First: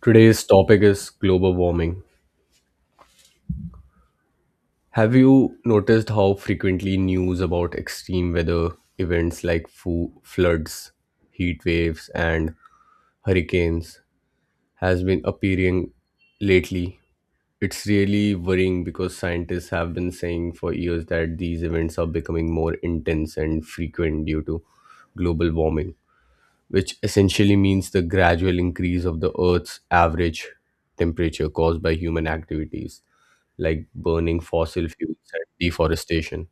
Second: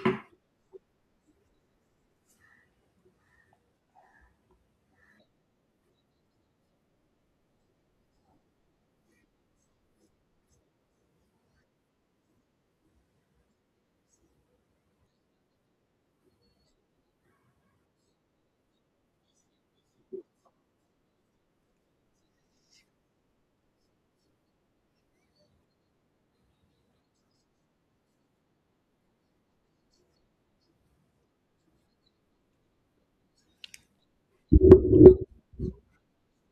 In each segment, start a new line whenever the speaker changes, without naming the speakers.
Today's topic is global warming. Have you noticed how frequently news about extreme weather events like floods, heat waves, and hurricanes has been appearing lately? It's really worrying because scientists have been saying for years that these events are becoming more intense and frequent due to global warming, which essentially means the gradual increase of the Earth's average temperature caused by human activities like burning fossil fuels and deforestation.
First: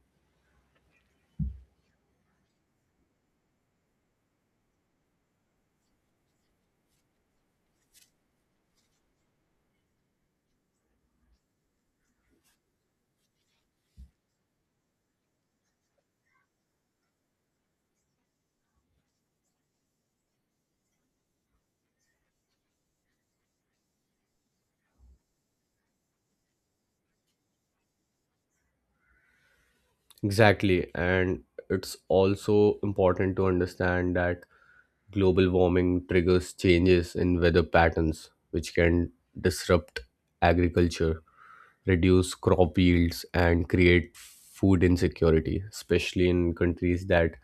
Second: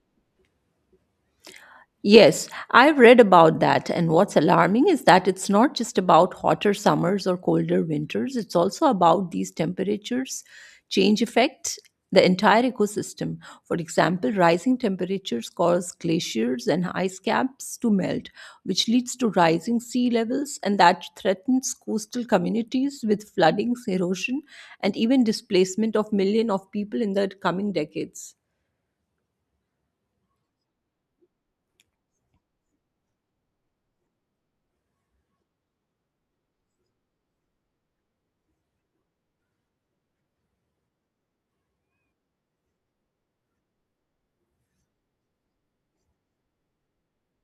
Yes, I've read about that. And what's alarming is that it's not just about hotter summers or colder winters, it's also about these temperatures change affect the entire ecosystem. For example, rising temperatures cause glaciers and ice caps to melt, which leads to rising sea levels, and that threatens coastal communities with flooding, erosion, and even displacement of millions of people in the coming decades.
Exactly. And it's also important to understand that global warming triggers changes in weather patterns, which can disrupt agriculture, reduce crop yields, and create food insecurity, especially in countries that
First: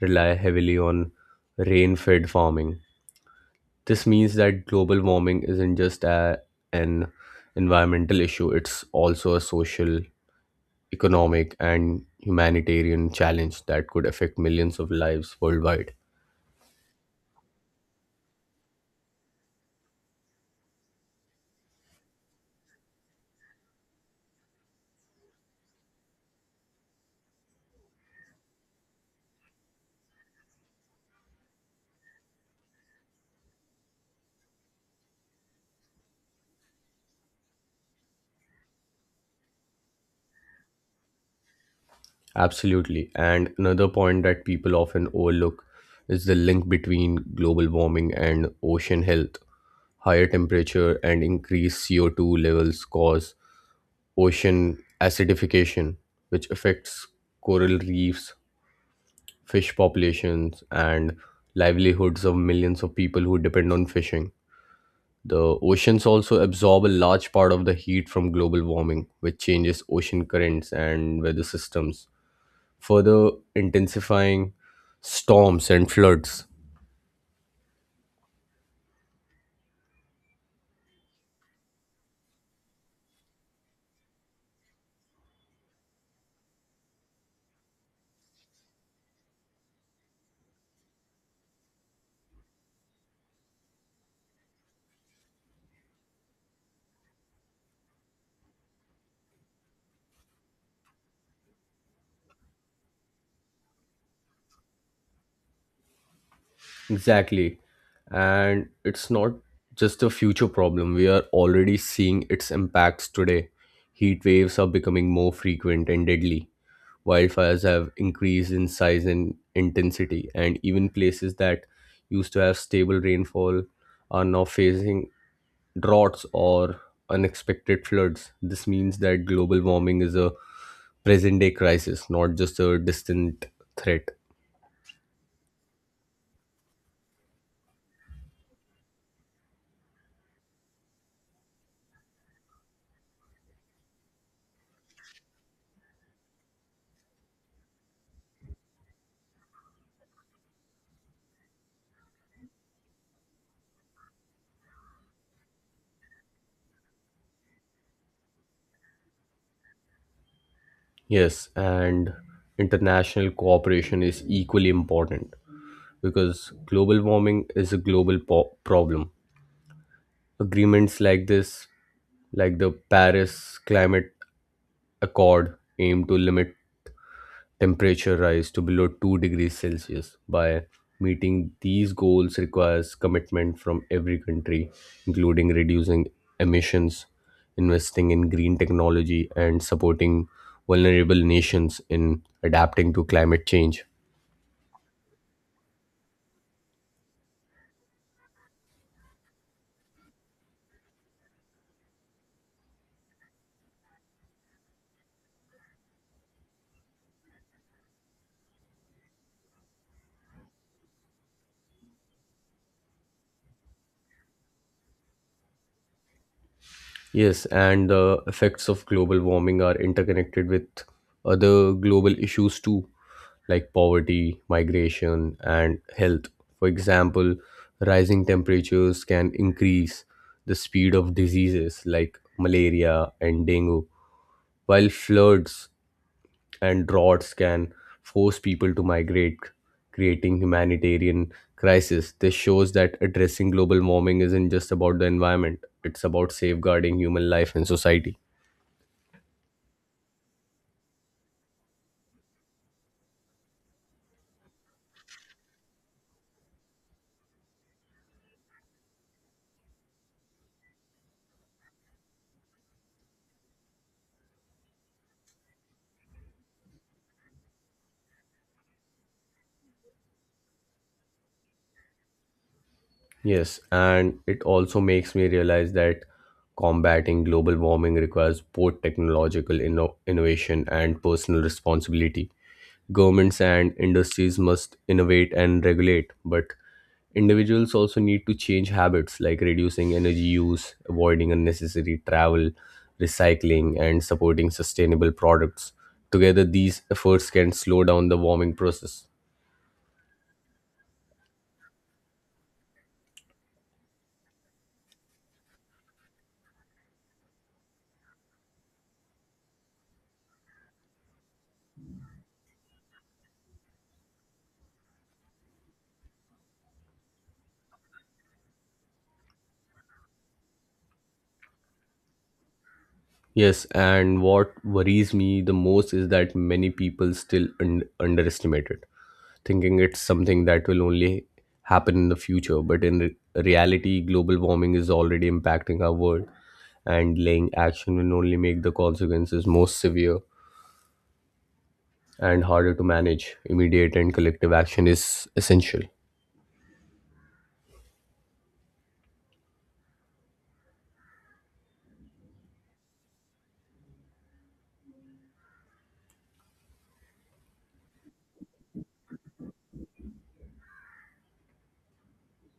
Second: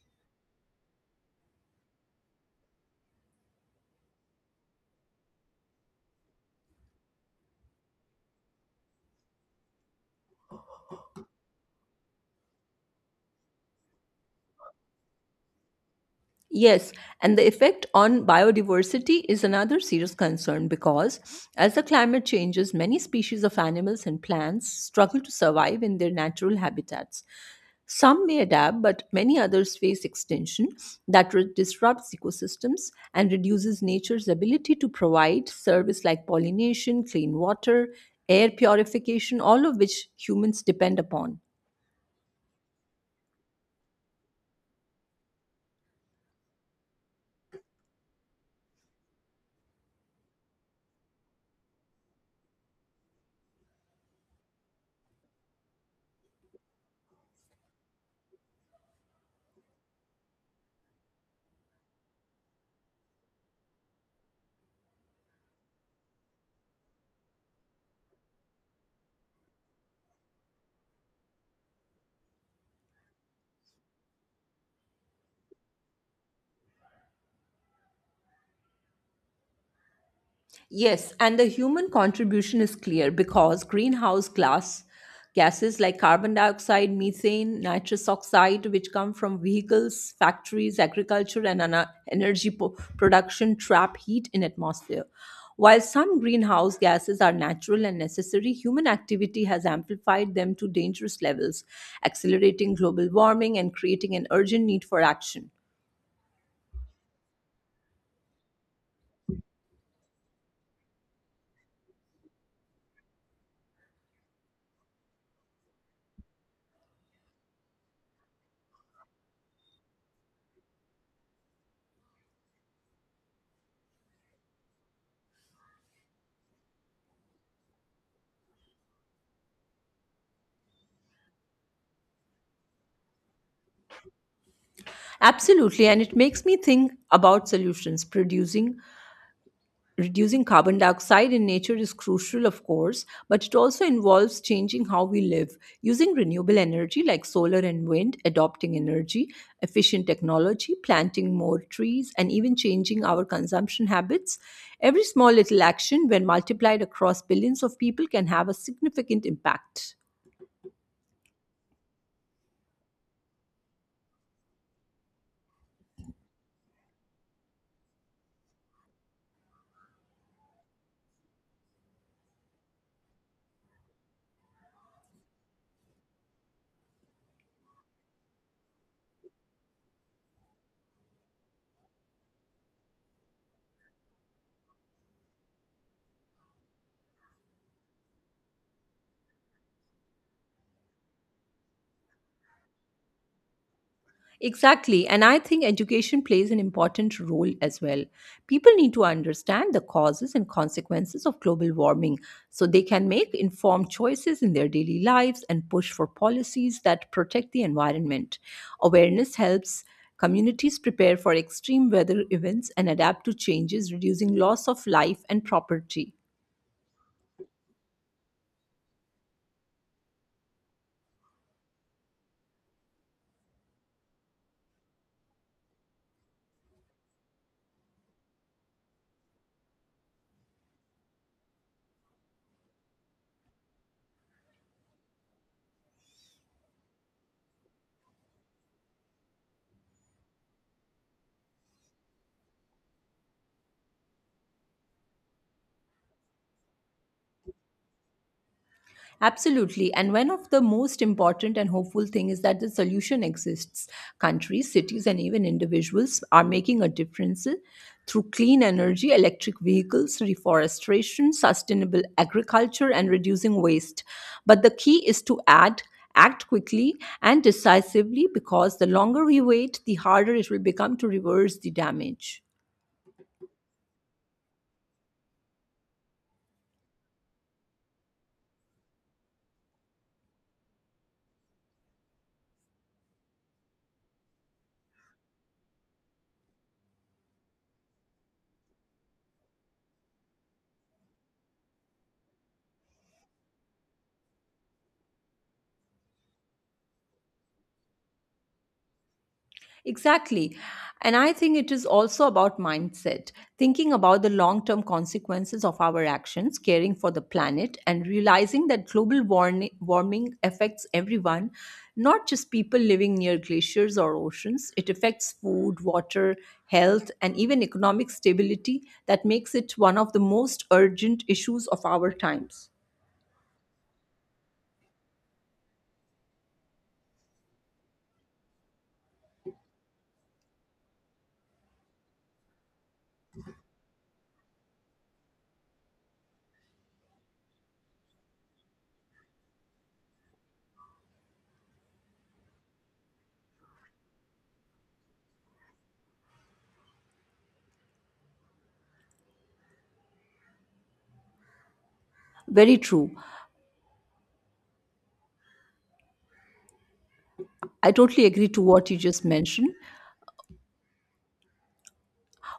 rely heavily on rain fed farming. This means that global warming isn't just an environmental issue, it's also a social, economic, and humanitarian challenge that could affect millions of lives worldwide.
Yes, and the effect on biodiversity is another serious concern because as the climate changes, many species of animals and plants struggle to survive in their natural habitats. Some may adapt, but many others face extinction that disrupts ecosystems and reduces nature's ability to provide service like pollination, clean water, air purification, all of which humans depend upon.
Absolutely. And another point that people often overlook is the link between global warming and ocean health. Higher temperature and increased CO2 levels cause ocean acidification, which affects coral reefs, fish populations, and livelihoods of millions of people who depend on fishing. The oceans also absorb a large part of the heat from global warming, which changes ocean currents and weather systems, further intensifying storms and floods.
Yes, and the human contribution is clear because greenhouse glass gases like carbon dioxide, methane, nitrous oxide, which come from vehicles, factories, agriculture, and energy production, trap heat in atmosphere. While some greenhouse gases are natural and necessary, human activity has amplified them to dangerous levels, accelerating global warming and creating an urgent need for action.
Exactly. And it's not just a future problem, we are already seeing its impacts today. Heat waves are becoming more frequent and deadly, wildfires have increased in size and intensity, and even places that used to have stable rainfall are now facing droughts or unexpected floods. This means that global warming is a present day crisis, not just a distant threat.
Absolutely, and it makes me think about solutions producing Reducing carbon dioxide in nature is crucial, of course, but it also involves changing how we live, using renewable energy like solar and wind, adopting energy efficient technology, planting more trees, and even changing our consumption habits. Every small little action, when multiplied across billions of people, can have a significant impact.
Yes, and international cooperation is equally important because global warming is a global problem. Agreements like this, like the Paris Climate Accord aim to limit temperature rise to below 2 degrees Celsius. By meeting these goals requires commitment from every country, including reducing emissions, investing in green technology, and supporting vulnerable nations in adapting to climate change.
Exactly. And I think education plays an important role as well. People need to understand the causes and consequences of global warming so they can make informed choices in their daily lives and push for policies that protect the environment. Awareness helps communities prepare for extreme weather events and adapt to changes, reducing loss of life and property.
Yes, and the effects of global warming are interconnected with other global issues too, like poverty, migration, and health. For example, rising temperatures can increase the speed of diseases like malaria and dengue, while floods and droughts can force people to migrate, creating humanitarian crisis. This shows that addressing global warming isn't just about the environment; it's about safeguarding human life and society.
Absolutely. And one of the most important and hopeful thing is that the solution exists. Countries, cities, and even individuals are making a difference through clean energy, electric vehicles, reforestation, sustainable agriculture, and reducing waste. But the key is to add act quickly and decisively because the longer we wait the harder it will become to reverse the damage.
Yes, and it also makes me realize that combating global warming requires both technological innovation and personal responsibility. Governments and industries must innovate and regulate, but individuals also need to change habits like reducing energy use, avoiding unnecessary travel, recycling, and supporting sustainable products. Together, these efforts can slow down the warming process.
Exactly. And I think it is also about mindset, thinking about the long term consequences of our actions, caring for the planet, and realizing that global warming affects everyone, not just people living near glaciers or oceans. It affects food, water, health, and even economic stability that makes it one of the most urgent issues of our times.
Yes, and what worries me the most is that many people still underestimate it, thinking it's something that will only happen in the future. But in reality, global warming is already impacting our world, and laying action will only make the consequences more severe and harder to manage. Immediate and collective action is essential.
Very true. I totally agree to what you just mentioned.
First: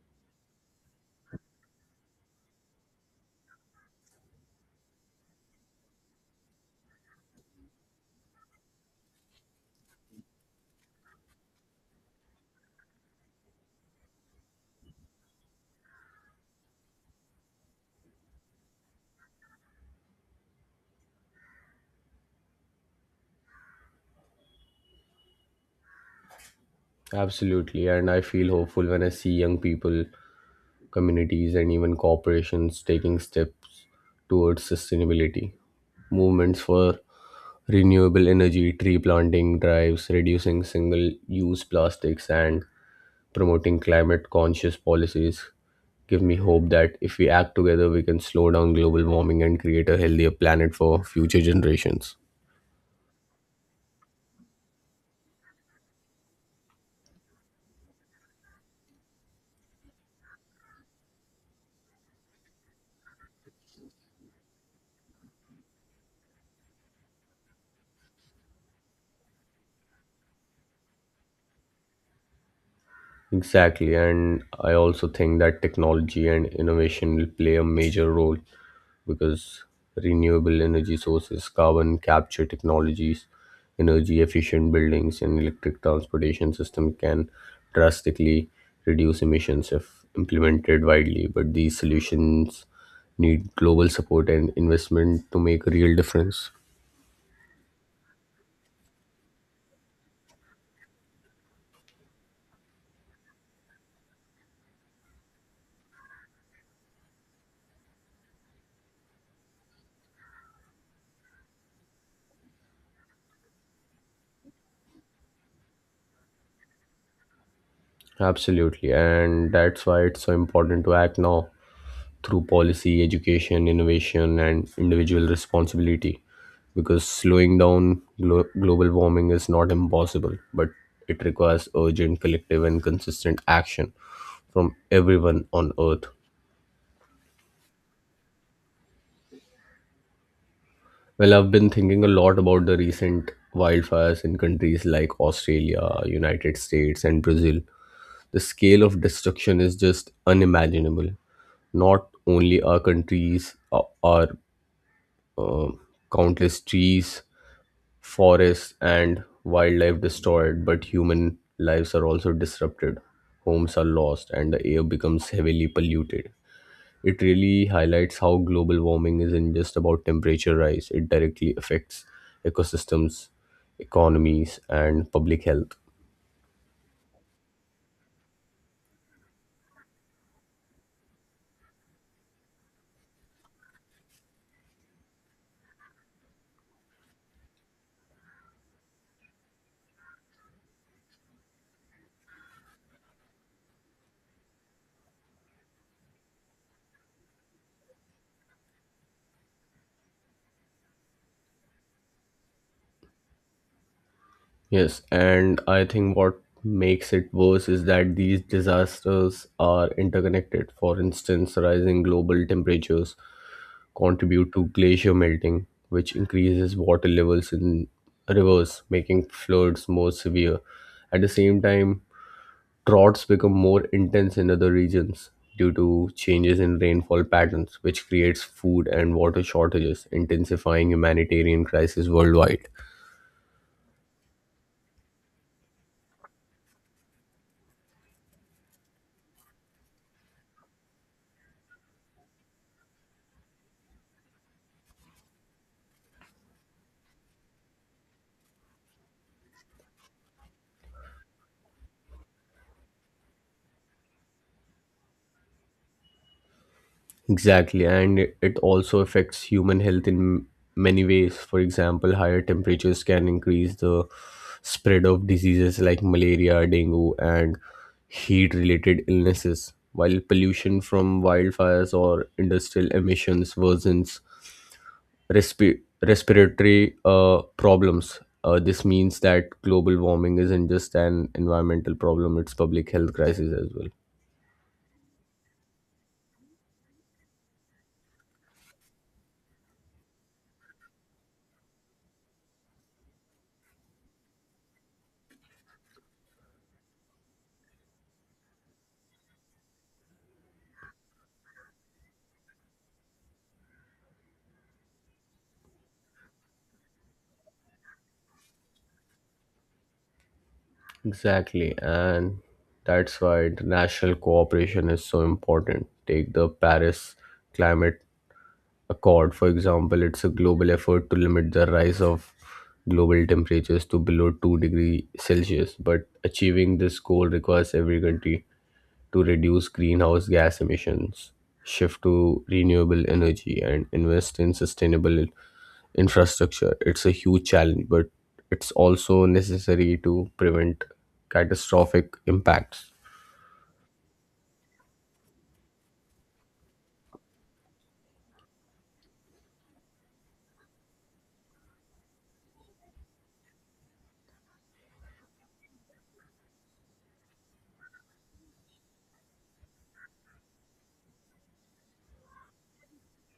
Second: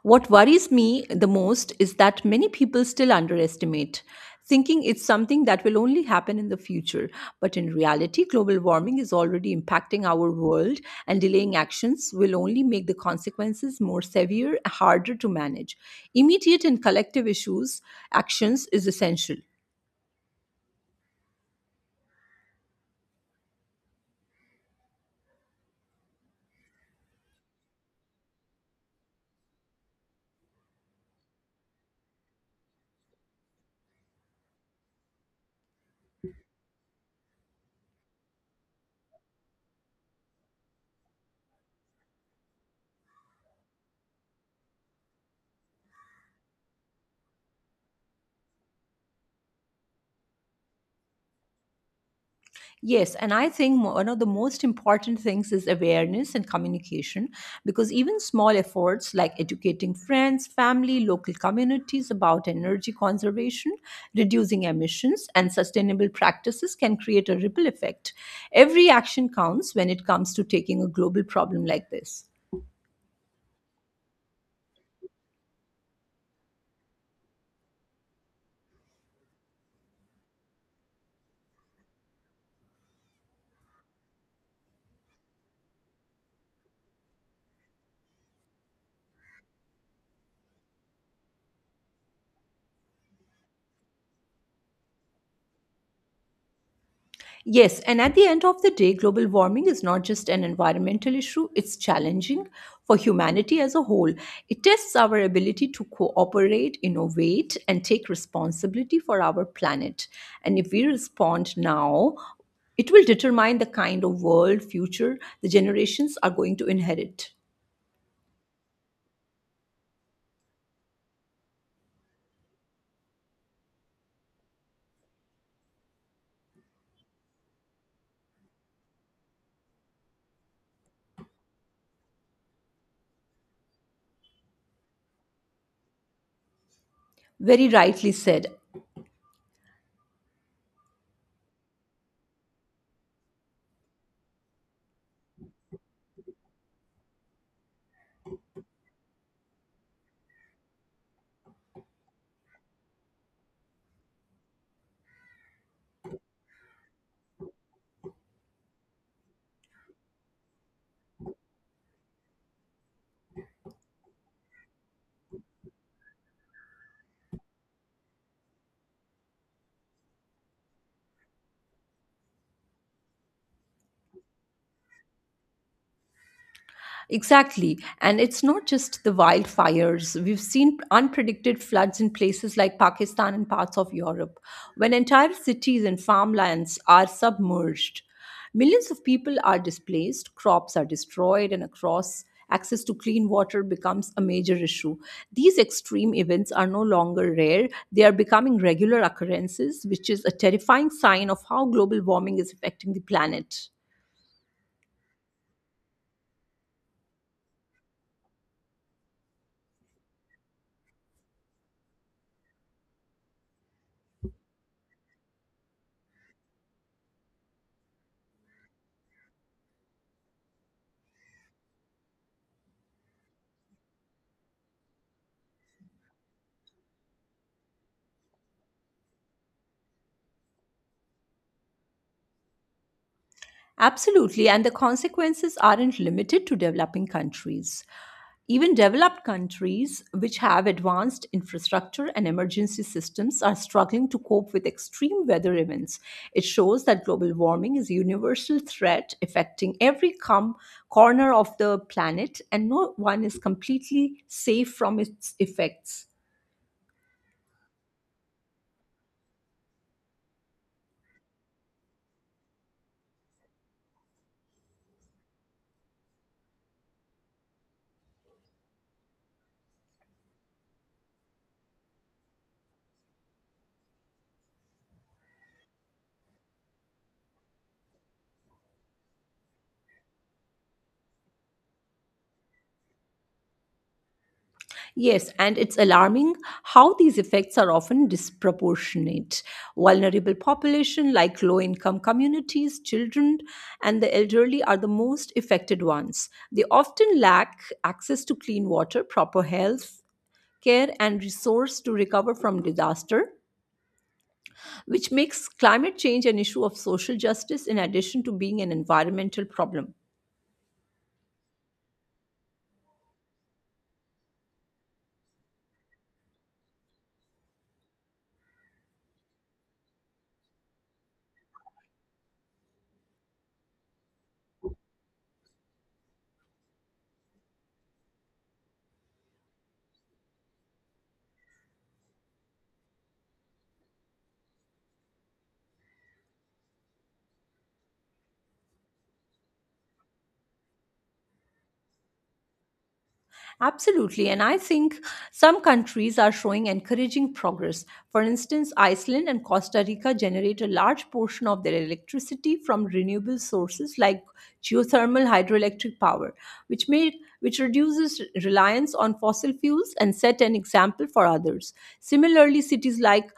What worries me the most is that many people still underestimate, thinking it's something that will only happen in the future. But in reality, global warming is already impacting our world, and delaying actions will only make the consequences more severe, harder to manage. Immediate and collective issues actions is essential.
Absolutely, and I feel hopeful when I see young people, communities, and even corporations taking steps towards sustainability. Movements for renewable energy, tree planting drives, reducing single use plastics, and promoting climate conscious policies give me hope that if we act together we can slow down global warming and create a healthier planet for future generations.
Yes, and I think one of the most important things is awareness and communication because even small efforts like educating friends, family, local communities about energy conservation, reducing emissions, and sustainable practices can create a ripple effect. Every action counts when it comes to taking a global problem like this.
Exactly, and I also think that technology and innovation will play a major role because renewable energy sources, carbon capture technologies, energy efficient buildings, and electric transportation system can drastically reduce emissions if implemented widely. But these solutions need global support and investment to make a real difference.
Yes, and at the end of the day, global warming is not just an environmental issue, it's challenging for humanity as a whole. It tests our ability to cooperate, innovate, and take responsibility for our planet. And if we respond now, it will determine the kind of world future the generations are going to inherit.
Absolutely, and that's why it's so important to act now through policy, education, innovation, and individual responsibility. Because slowing down global warming is not impossible, but it requires urgent, collective, and consistent action from everyone on Earth.
Very rightly said.
Well, I've been thinking a lot about the recent wildfires in countries like Australia, United States, and Brazil. The scale of destruction is just unimaginable. Not only our countries, our uh, countless trees, forests and wildlife destroyed, but human lives are also disrupted. Homes are lost, and the air becomes heavily polluted. It really highlights how global warming isn't just about temperature rise, it directly affects ecosystems, economies, and public health.
Exactly. And it's not just the wildfires. We've seen unpredicted floods in places like Pakistan and parts of Europe, when entire cities and farmlands are submerged. Millions of people are displaced, crops are destroyed, and across access to clean water becomes a major issue. These extreme events are no longer rare, they are becoming regular occurrences, which is a terrifying sign of how global warming is affecting the planet.
Yes, and I think what makes it worse is that these disasters are interconnected. For instance, rising global temperatures contribute to glacier melting, which increases water levels in rivers, making floods more severe. At the same time, droughts become more intense in other regions due to changes in rainfall patterns, which creates food and water shortages, intensifying humanitarian crises worldwide.
Absolutely, and the consequences aren't limited to developing countries. Even developed countries, which have advanced infrastructure and emergency systems, are struggling to cope with extreme weather events. It shows that global warming is a universal threat affecting every corner of the planet, and no one is completely safe from its effects.
Exactly, and it also affects human health in many ways. For example, higher temperatures can increase the spread of diseases like malaria, dengue, and heat related illnesses, while pollution from wildfires or industrial emissions worsens respiratory problems. This means that global warming isn't just an environmental problem, it's public health crisis as well.
Yes, and it's alarming how these effects are often disproportionate. Vulnerable population like low income communities, children, and the elderly are the most affected ones. They often lack access to clean water, proper health care, and resource to recover from disaster, which makes climate change an issue of social justice in addition to being an environmental problem.
Exactly, and that's why international cooperation is so important. Take the Paris Climate Accord, for example, it's a global effort to limit the rise of global temperatures to below 2 degrees Celsius. But achieving this goal requires every country to reduce greenhouse gas emissions, shift to renewable energy, and invest in sustainable infrastructure. It's a huge challenge, but it's also necessary to prevent catastrophic impacts.
Absolutely. And I think some countries are showing encouraging progress. For instance, Iceland and Costa Rica generate a large portion of their electricity from renewable sources like geothermal hydroelectric power, which may which reduces reliance on fossil fuels and set an example for others. Similarly, cities like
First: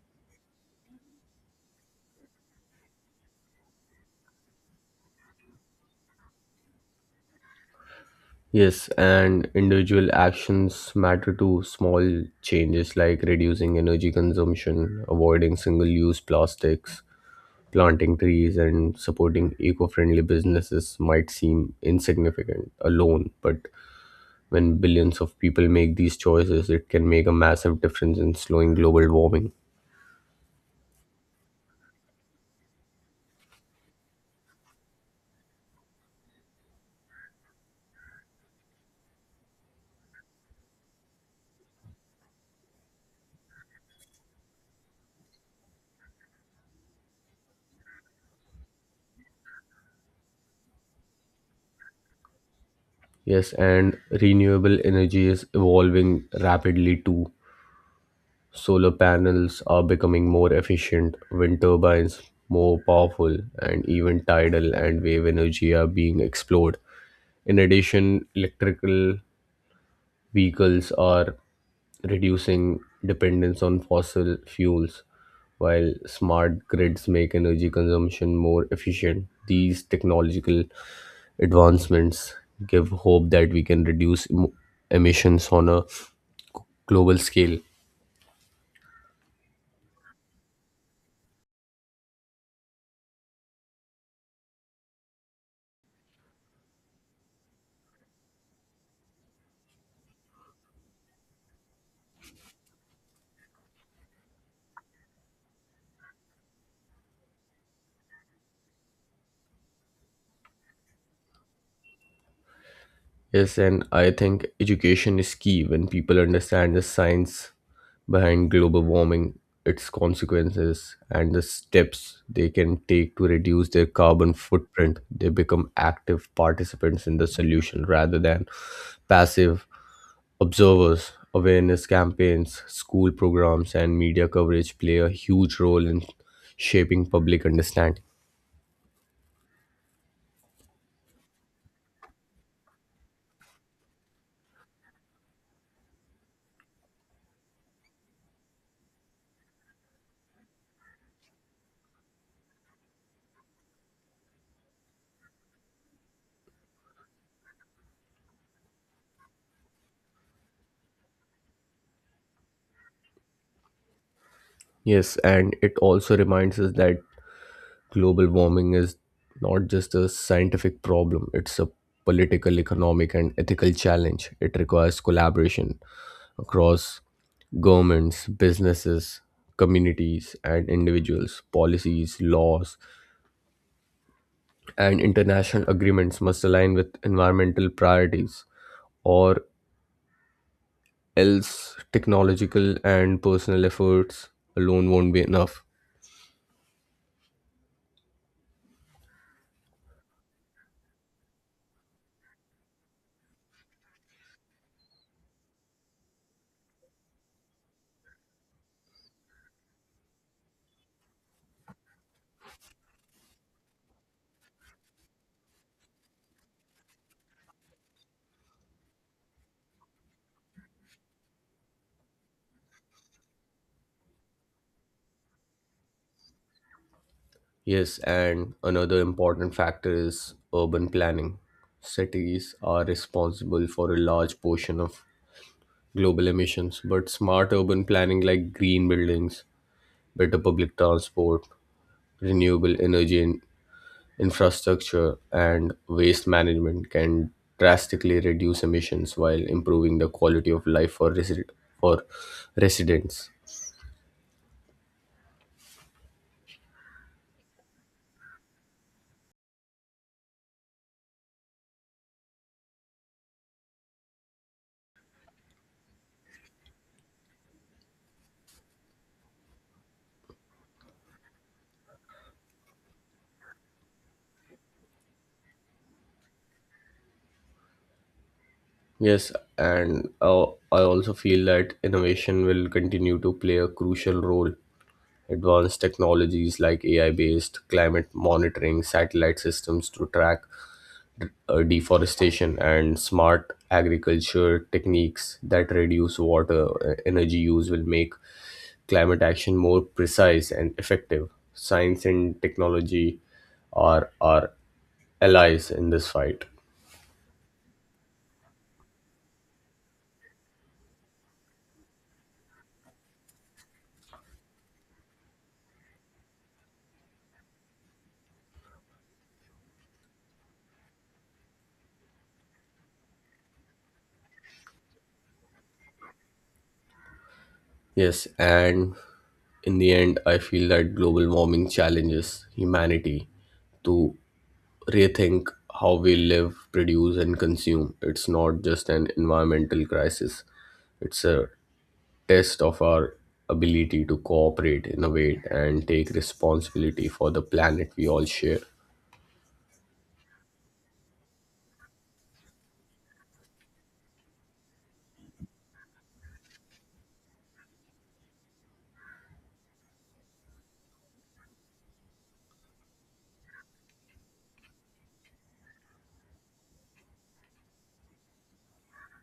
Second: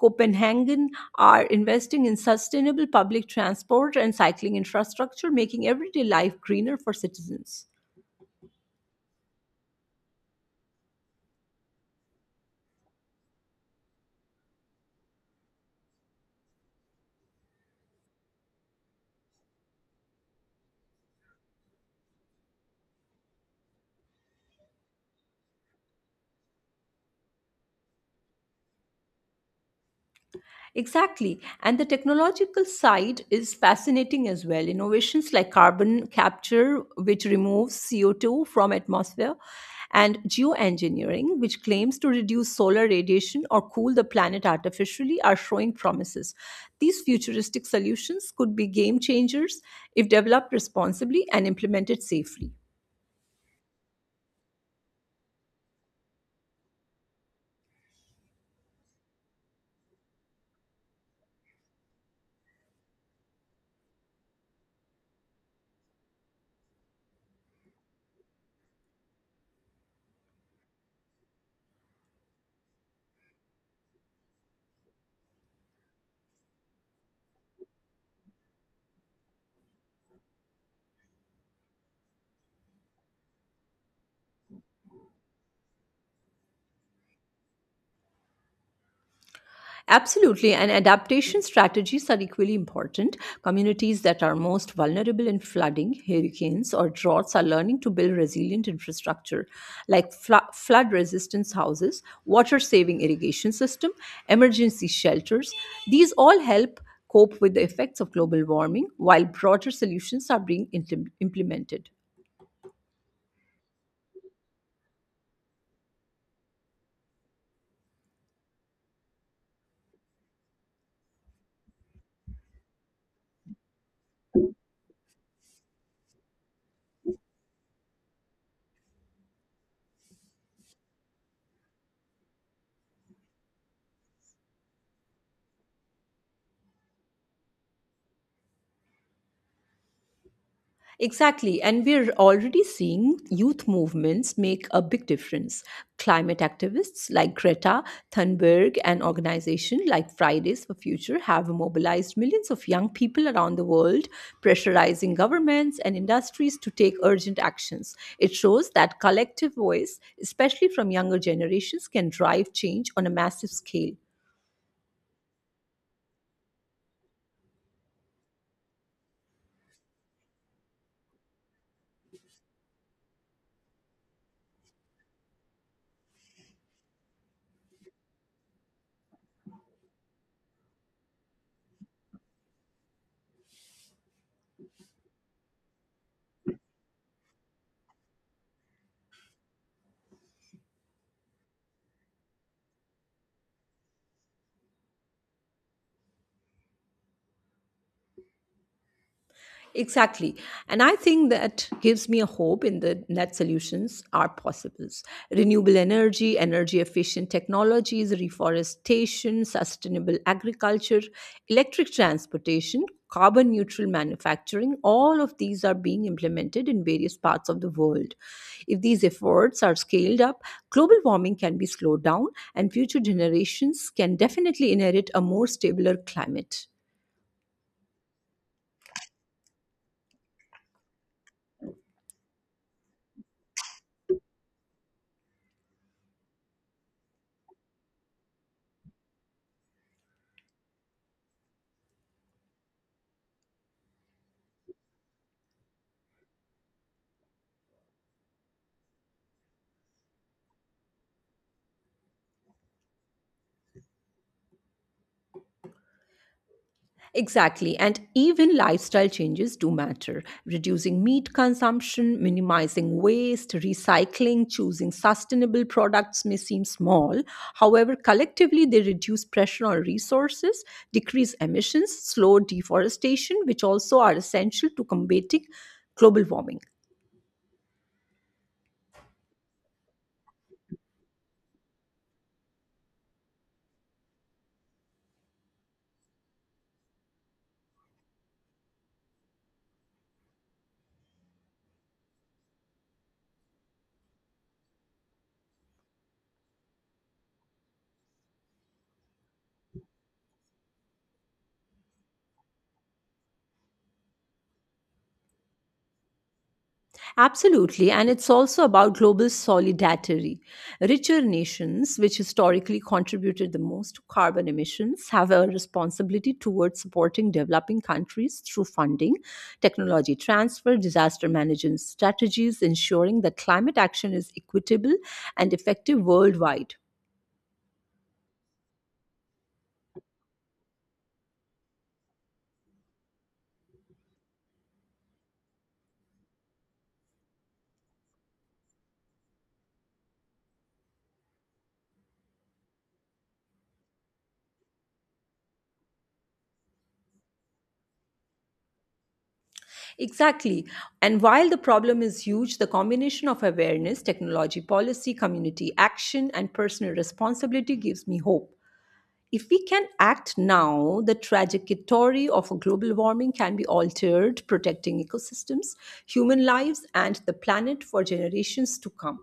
Copenhagen are investing in sustainable public transport and cycling infrastructure, making everyday life greener for citizens.
Yes, and individual actions matter too. Small changes like reducing energy consumption, avoiding single use plastics, planting trees, and supporting eco friendly businesses might seem insignificant alone, but when billions of people make these choices, it can make a massive difference in slowing global warming.
Exactly. And the technological side is fascinating as well. Innovations like carbon capture, which removes CO2 from atmosphere, and geoengineering, which claims to reduce solar radiation or cool the planet artificially, are showing promises. These futuristic solutions could be game changers if developed responsibly and implemented safely.
Yes, and renewable energy is evolving rapidly too. Solar panels are becoming more efficient, wind turbines more powerful, and even tidal and wave energy are being explored. In addition, electrical vehicles are reducing dependence on fossil fuels, while smart grids make energy consumption more efficient. These technological advancements give hope that we can reduce emissions on a global scale.
Absolutely, and adaptation strategies are equally important. Communities that are most vulnerable in flooding, hurricanes, or droughts are learning to build resilient infrastructure like flood resistant houses, water saving irrigation system, emergency shelters. These all help cope with the effects of global warming while broader solutions are being implemented.
Yes, and I think education is key when people understand the science behind global warming, its consequences, and the steps they can take to reduce their carbon footprint. They become active participants in the solution rather than passive observers. Awareness campaigns, school programs, and media coverage play a huge role in shaping public understanding.
Exactly. And we're already seeing youth movements make a big difference. Climate activists like Greta Thunberg and organizations like Fridays for Future have mobilized millions of young people around the world, pressurizing governments and industries to take urgent actions. It shows that collective voice, especially from younger generations, can drive change on a massive scale.
Yes, and it also reminds us that global warming is not just a scientific problem, it's a political, economic, and ethical challenge. It requires collaboration across governments, businesses, communities, and individuals. Policies, laws, and international agreements must align with environmental priorities, or else technological and personal efforts alone won't be enough.
Exactly. And I think that gives me a hope in the net solutions are possible. Renewable energy, energy efficient technologies, reforestation, sustainable agriculture, electric transportation, carbon neutral manufacturing, all of these are being implemented in various parts of the world. If these efforts are scaled up, global warming can be slowed down and future generations can definitely inherit a more stabler climate.
Yes, and another important factor is urban planning. Cities are responsible for a large portion of global emissions, but smart urban planning like green buildings, better public transport, renewable energy infrastructure, and waste management can drastically reduce emissions while improving the quality of life for residents.
Exactly. And even lifestyle changes do matter. Reducing meat consumption, minimizing waste, recycling, choosing sustainable products may seem small. However, collectively, they reduce pressure on resources, decrease emissions, slow deforestation, which also are essential to combating global warming.
Yes, and I also feel that innovation will continue to play a crucial role. Advanced technologies like AI based climate monitoring, satellite systems to track deforestation, and smart agriculture techniques that reduce water energy use will make climate action more precise and effective. Science and technology are our allies in this fight.
Absolutely, and it's also about global solidarity. Richer nations, which historically contributed the most to carbon emissions, have a responsibility towards supporting developing countries through funding, technology transfer, disaster management strategies, ensuring that climate action is equitable and effective worldwide.
Yes, and in the end, I feel that global warming challenges humanity to rethink how we live, produce, and consume. It's not just an environmental crisis, it's a test of our ability to cooperate, innovate, and take responsibility for the planet we all share.
Exactly. And while the problem is huge, the combination of awareness, technology policy, community action, and personal responsibility gives me hope. If we can act now, the trajectory of global warming can be altered, protecting ecosystems, human lives, and the planet for generations to come.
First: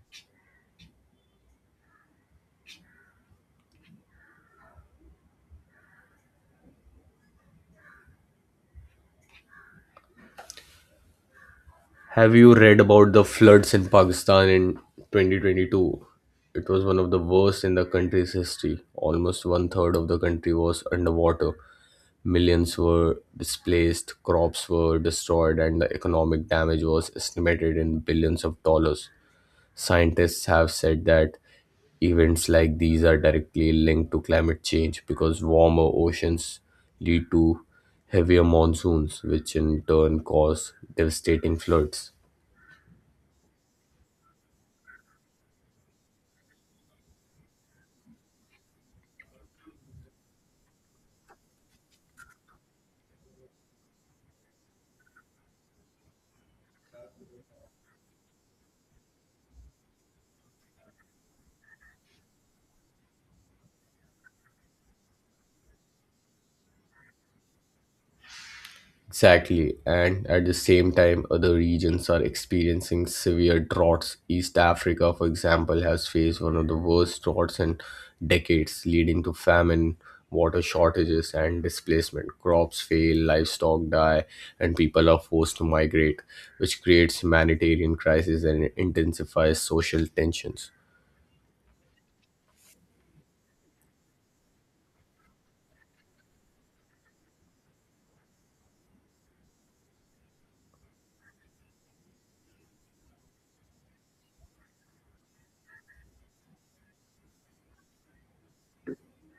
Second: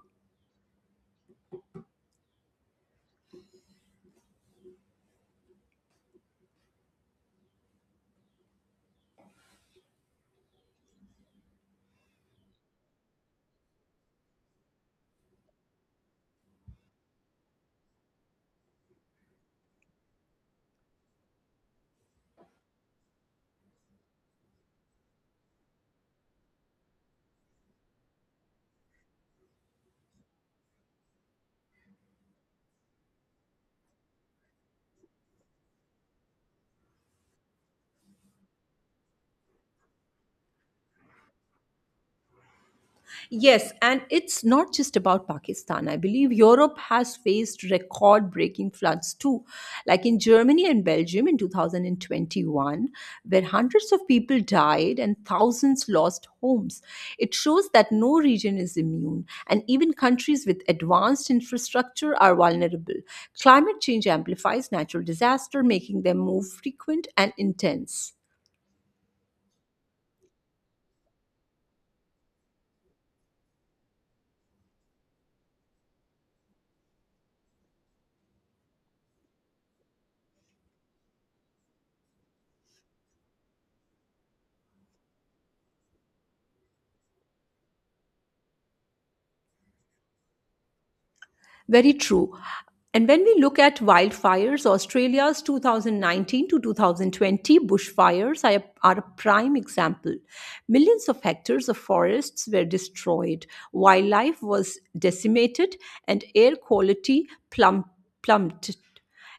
Have you read about the floods in Pakistan in 2022? It was one of the worst in the country's history. Almost one third of the country was underwater. Millions were displaced, crops were destroyed, and the economic damage was estimated in billions of dollars. Scientists have said that events like these are directly linked to climate change because warmer oceans lead to heavier monsoons, which in turn cause devastating floods.
Yes, and it's not just about Pakistan. I believe Europe has faced record breaking floods too, like in Germany and Belgium in 2021, where hundreds of people died and thousands lost homes. It shows that no region is immune, and even countries with advanced infrastructure are vulnerable. Climate change amplifies natural disaster, making them more frequent and intense.
Exactly, and at the same time, other regions are experiencing severe droughts. East Africa, for example, has faced one of the worst droughts in decades, leading to famine, water shortages, and displacement. Crops fail, livestock die, and people are forced to migrate, which creates humanitarian crises and intensifies social tensions.
Very true. And when we look at wildfires, Australia's 2019 to 2020 bushfires are a prime example. Millions of hectares of forests were destroyed, wildlife was decimated, and air quality plummeted.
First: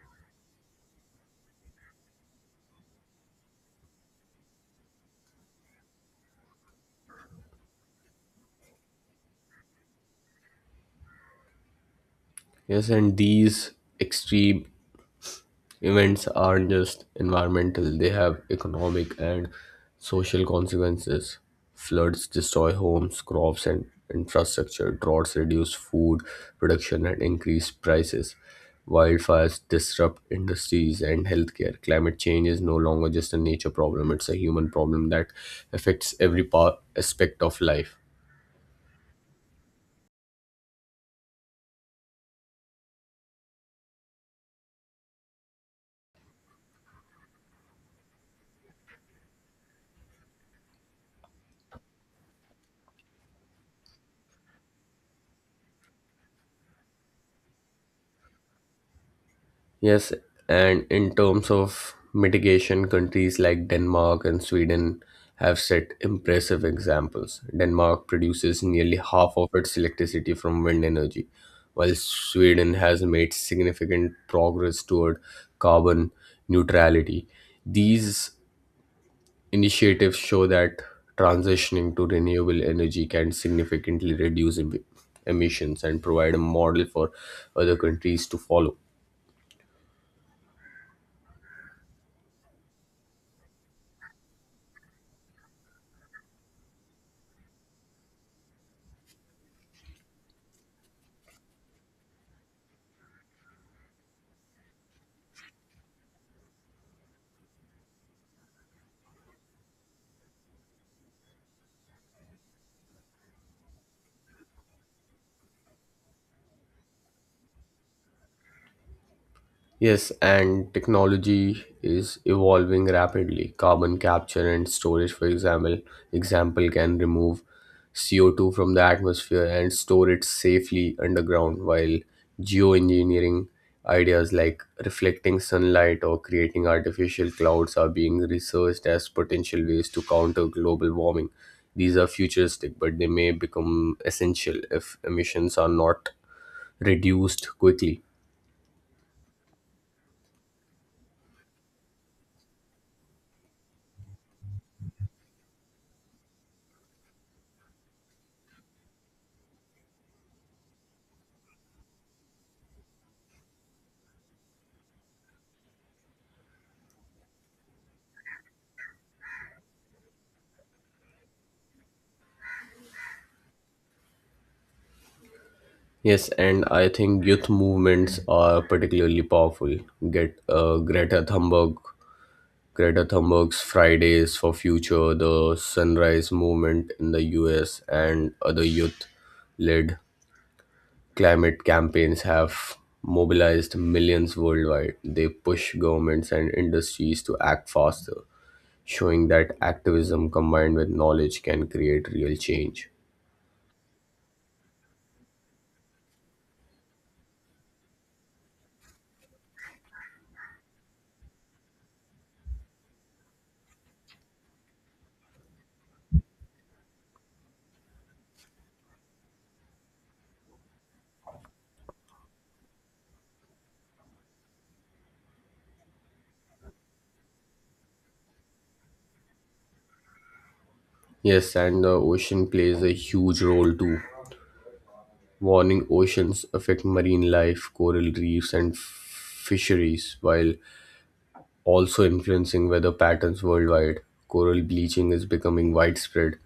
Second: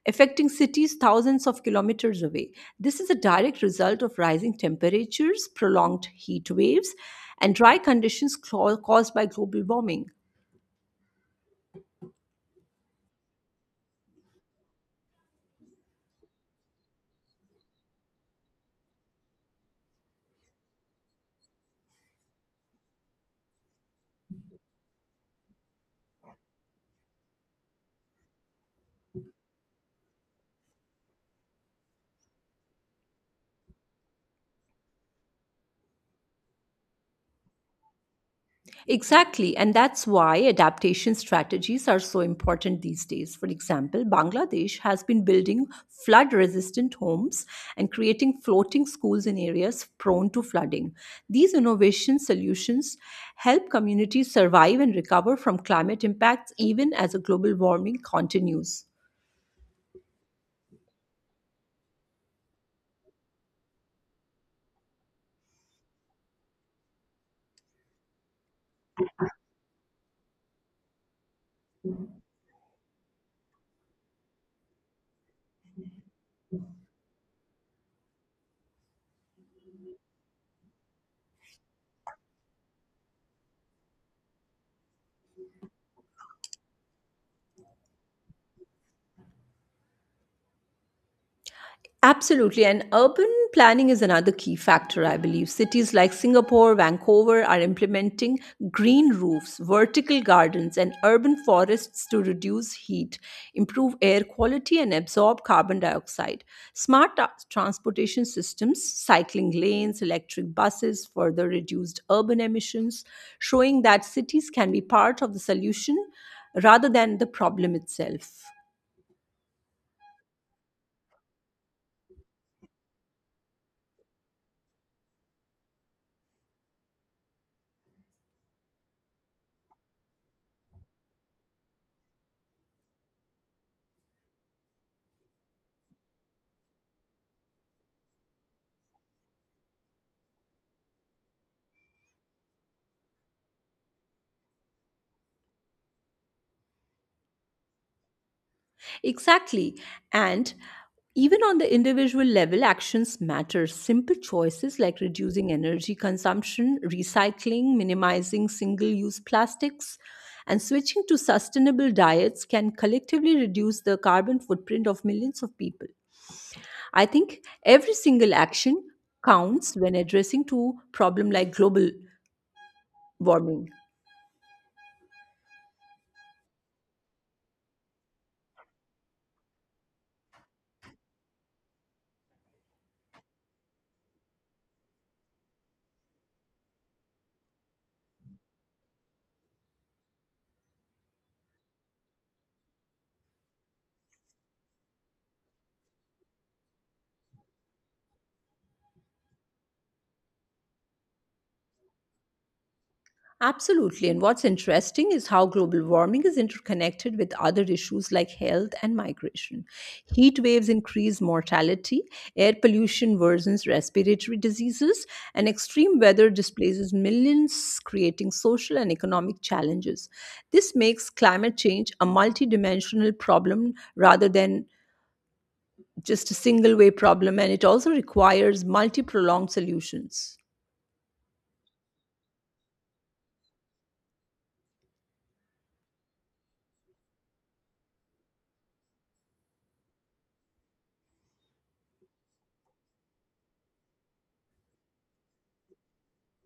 Affecting cities thousands of kilometers away. This is a direct result of rising temperatures, prolonged heat waves, and dry conditions caused by global warming.
Yes, and these extreme events aren't just environmental, they have economic and social consequences. Floods destroy homes, crops, and infrastructure. Droughts reduce food production and increase prices. Wildfires disrupt industries and healthcare. Climate change is no longer just a nature problem, it's a human problem that affects every aspect of life.
Exactly. And that's why adaptation strategies are so important these days. For example, Bangladesh has been building flood resistant homes and creating floating schools in areas prone to flooding. These innovation solutions help communities survive and recover from climate impacts even as a global warming continues.
Yes, and in terms of mitigation, countries like Denmark and Sweden have set impressive examples. Denmark produces nearly half of its electricity from wind energy, while Sweden has made significant progress toward carbon neutrality. These initiatives show that transitioning to renewable energy can significantly reduce emissions and provide a model for other countries to follow.
Absolutely. And urban planning is another key factor, I believe. Cities like Singapore, Vancouver are implementing green roofs, vertical gardens, and urban forests to reduce heat, improve air quality, and absorb carbon dioxide. Smart transportation systems, cycling lanes, electric buses further reduced urban emissions, showing that cities can be part of the solution rather than the problem itself.
Yes, and technology is evolving rapidly. Carbon capture and storage, for example can remove CO2 from the atmosphere and store it safely underground, while geoengineering ideas like reflecting sunlight or creating artificial clouds are being researched as potential ways to counter global warming. These are futuristic, but they may become essential if emissions are not reduced quickly.
Exactly. And even on the individual level, actions matter. Simple choices like reducing energy consumption, recycling, minimizing single use plastics, and switching to sustainable diets can collectively reduce the carbon footprint of millions of people. I think every single action counts when addressing to problem like global warming.
Yes, and I think youth movements are particularly powerful. Get uh, Greta Thunberg, Greta Thunberg's Fridays for Future, the Sunrise Movement in the U.S., and other youth-led climate campaigns have mobilized millions worldwide. They push governments and industries to act faster, showing that activism combined with knowledge can create real change.
Absolutely. And what's interesting is how global warming is interconnected with other issues like health and migration. Heat waves increase mortality, air pollution worsens respiratory diseases, and extreme weather displaces millions, creating social and economic challenges. This makes climate change a multidimensional problem rather than just a single way problem and it also requires multi prolonged solutions.
Yes, and the ocean plays a huge role too. Warming oceans affect marine life, coral reefs, and fisheries, while also influencing weather patterns worldwide. Coral bleaching is becoming widespread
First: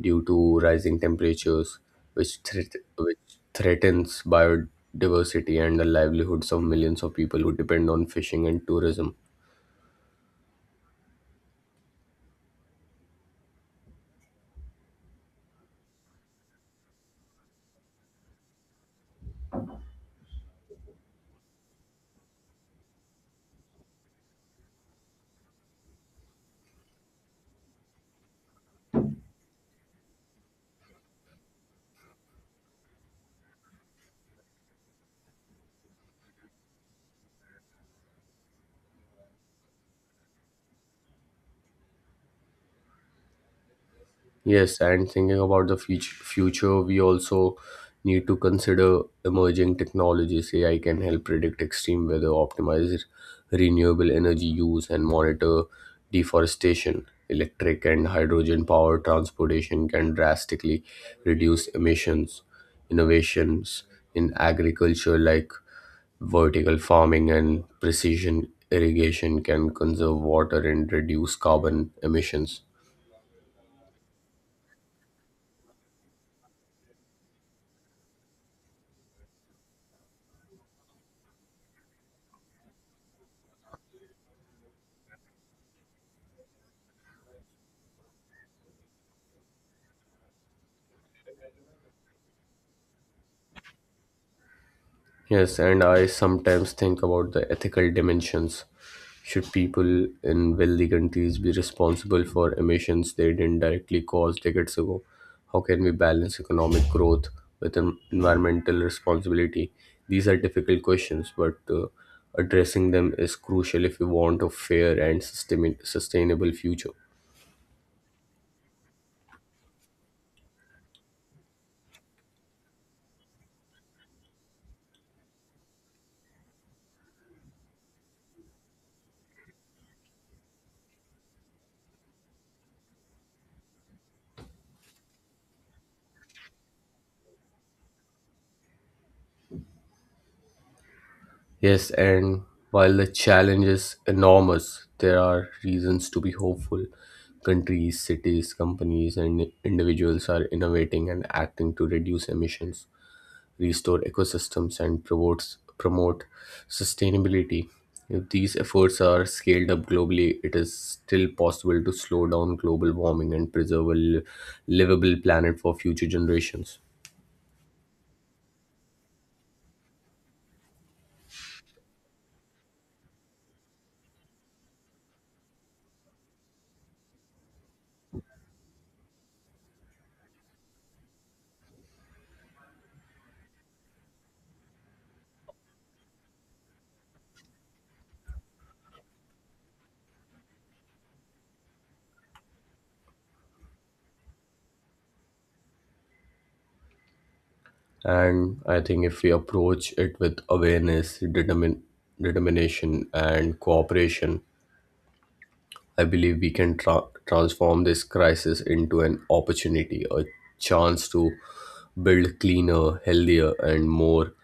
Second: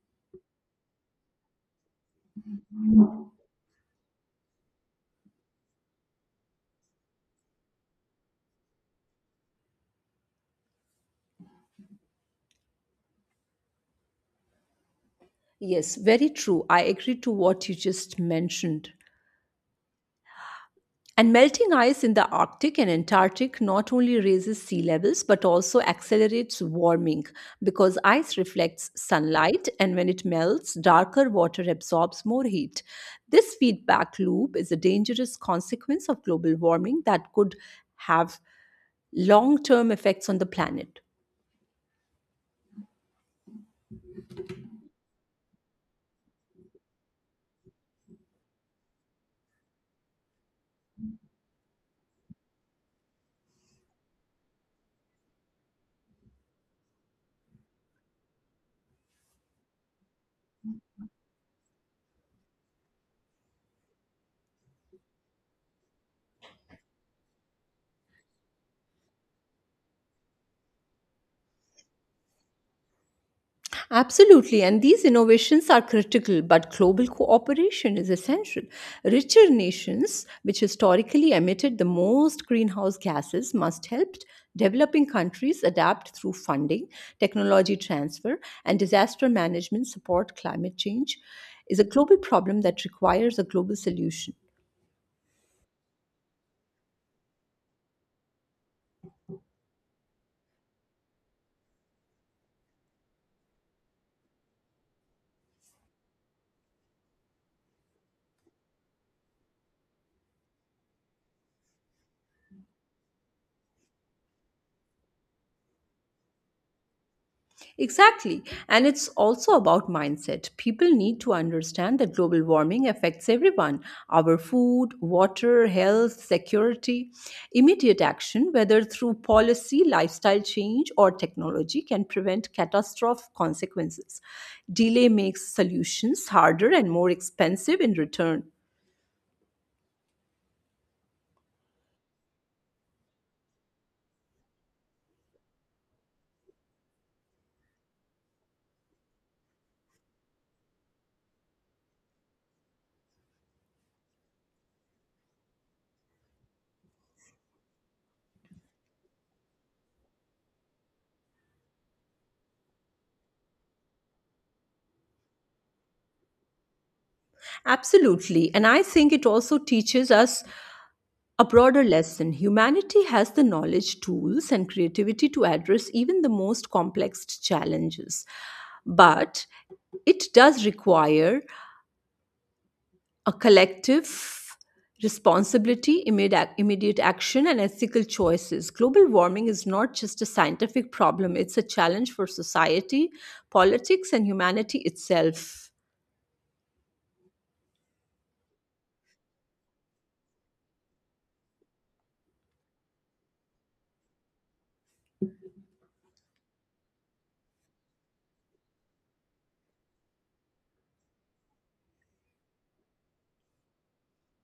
due to rising temperatures, which threatens biodiversity and the livelihoods of millions of people who depend on fishing and tourism.
Yes, very true. I agree to what you just mentioned. And melting ice in the Arctic and Antarctic not only raises sea levels but also accelerates warming because ice reflects sunlight and when it melts, darker water absorbs more heat. This feedback loop is a dangerous consequence of global warming that could have long term effects on the planet.
Yes, and thinking about the future, we also need to consider emerging technologies. AI can help predict extreme weather, optimize renewable energy use, and monitor deforestation. Electric and hydrogen power transportation can drastically reduce emissions. Innovations in agriculture, like vertical farming and precision irrigation, can conserve water and reduce carbon emissions.
Absolutely, and these innovations are critical, but global cooperation is essential. Richer nations, which historically emitted the most greenhouse gases, must help developing countries adapt through funding, technology transfer, and disaster management support. Climate change is a global problem that requires a global solution.
Yes, and I sometimes think about the ethical dimensions. Should people in wealthy countries be responsible for emissions they didn't directly cause decades ago? How can we balance economic growth with environmental responsibility? These are difficult questions, but addressing them is crucial if we want a fair and sustainable future.
Exactly. And it's also about mindset. People need to understand that global warming affects everyone, our food, water, health, security. Immediate action, whether through policy, lifestyle change, or technology, can prevent catastrophic consequences. Delay makes solutions harder and more expensive in return.
Yes, and while the challenge is enormous, there are reasons to be hopeful. Countries, cities, companies, and individuals are innovating and acting to reduce emissions, restore ecosystems, and promote sustainability. If these efforts are scaled up globally, it is still possible to slow down global warming and preserve a livable planet for future generations.
Absolutely. And I think it also teaches us a broader lesson humanity has the knowledge, tools, and creativity to address even the most complex challenges. But it does require a collective responsibility, immediate action, and ethical choices. Global warming is not just a scientific problem, it's a challenge for society, politics, and humanity itself.
And I think if we approach it with awareness, determination, and cooperation, I believe we can transform this crisis into an opportunity, a chance to build cleaner, healthier, and more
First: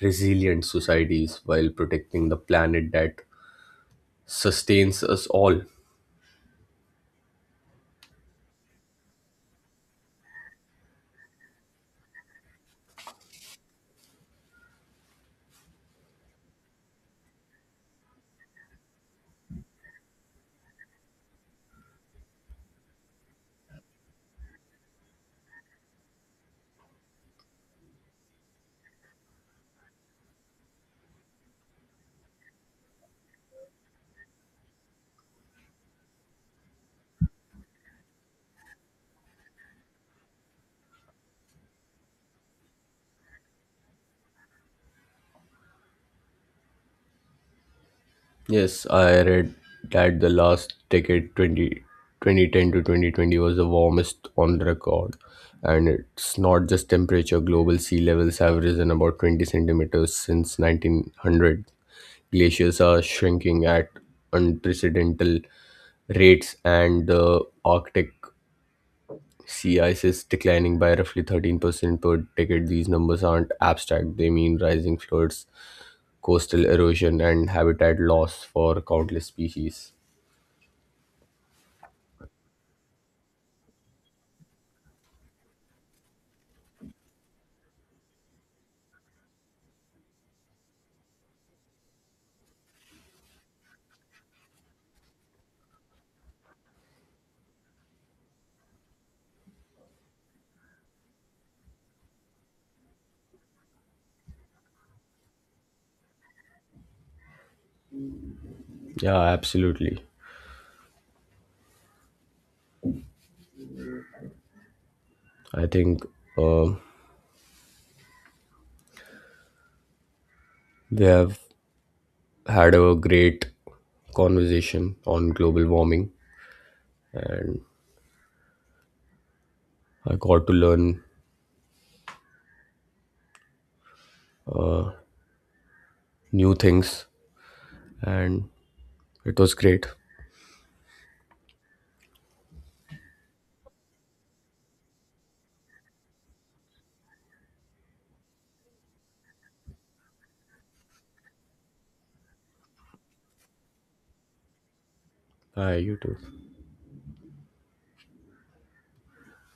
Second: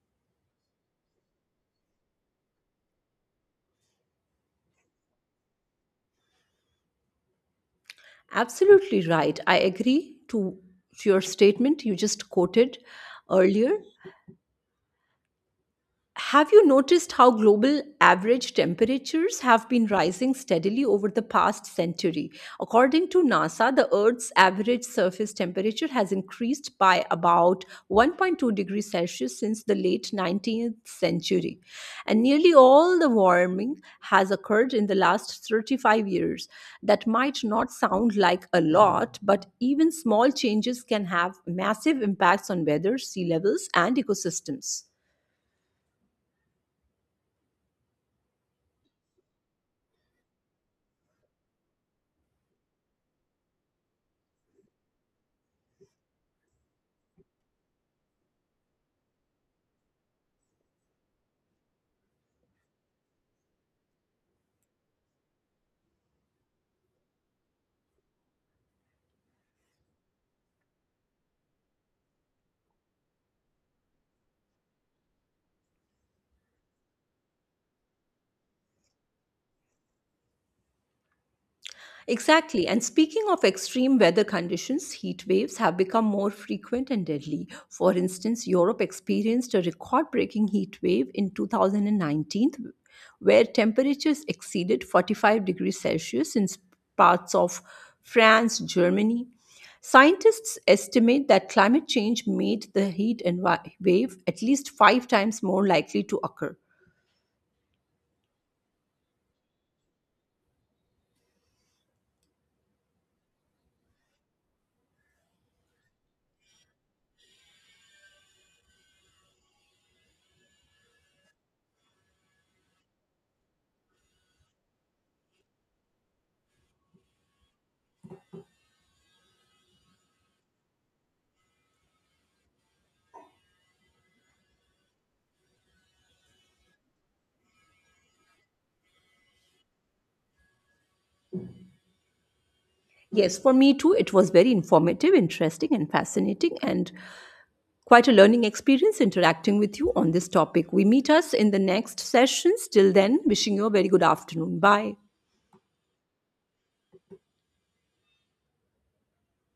resilient societies while protecting the planet that sustains us all.
Absolutely right. I agree to your statement you just quoted earlier. Have you noticed how global average temperatures have been rising steadily over the past century? According to NASA, the Earth's average surface temperature has increased by about 1.2 degrees Celsius since the late 19th century. And nearly all the warming has occurred in the last 35 years. That might not sound like a lot, but even small changes can have massive impacts on weather, sea levels, and ecosystems.
Yes, I read that the last decade, 20 2010 to 2020, was the warmest on record. And it's not just temperature, global sea levels have risen about 20 centimeters since 1900. Glaciers are shrinking at unprecedented rates, and the Arctic sea ice is declining by roughly 13% per decade. These numbers aren't abstract, they mean rising floods, coastal erosion, and habitat loss for countless species.
Exactly. And speaking of extreme weather conditions, heat waves have become more frequent and deadly. For instance, Europe experienced a record breaking heat wave in 2019, where temperatures exceeded 45 degrees Celsius in parts of France, Germany. Scientists estimate that climate change made the heat wave at least 5 times more likely to occur.
Yeah, absolutely. I think uh, we have had a great conversation on global warming, and I got to learn new things, and it was great.
Yes, for me too, it was very informative, interesting, and fascinating. And quite a learning experience interacting with you on this topic. We meet us in the next sessions. Till then, wishing you a very good afternoon. Bye.
Hi, you too.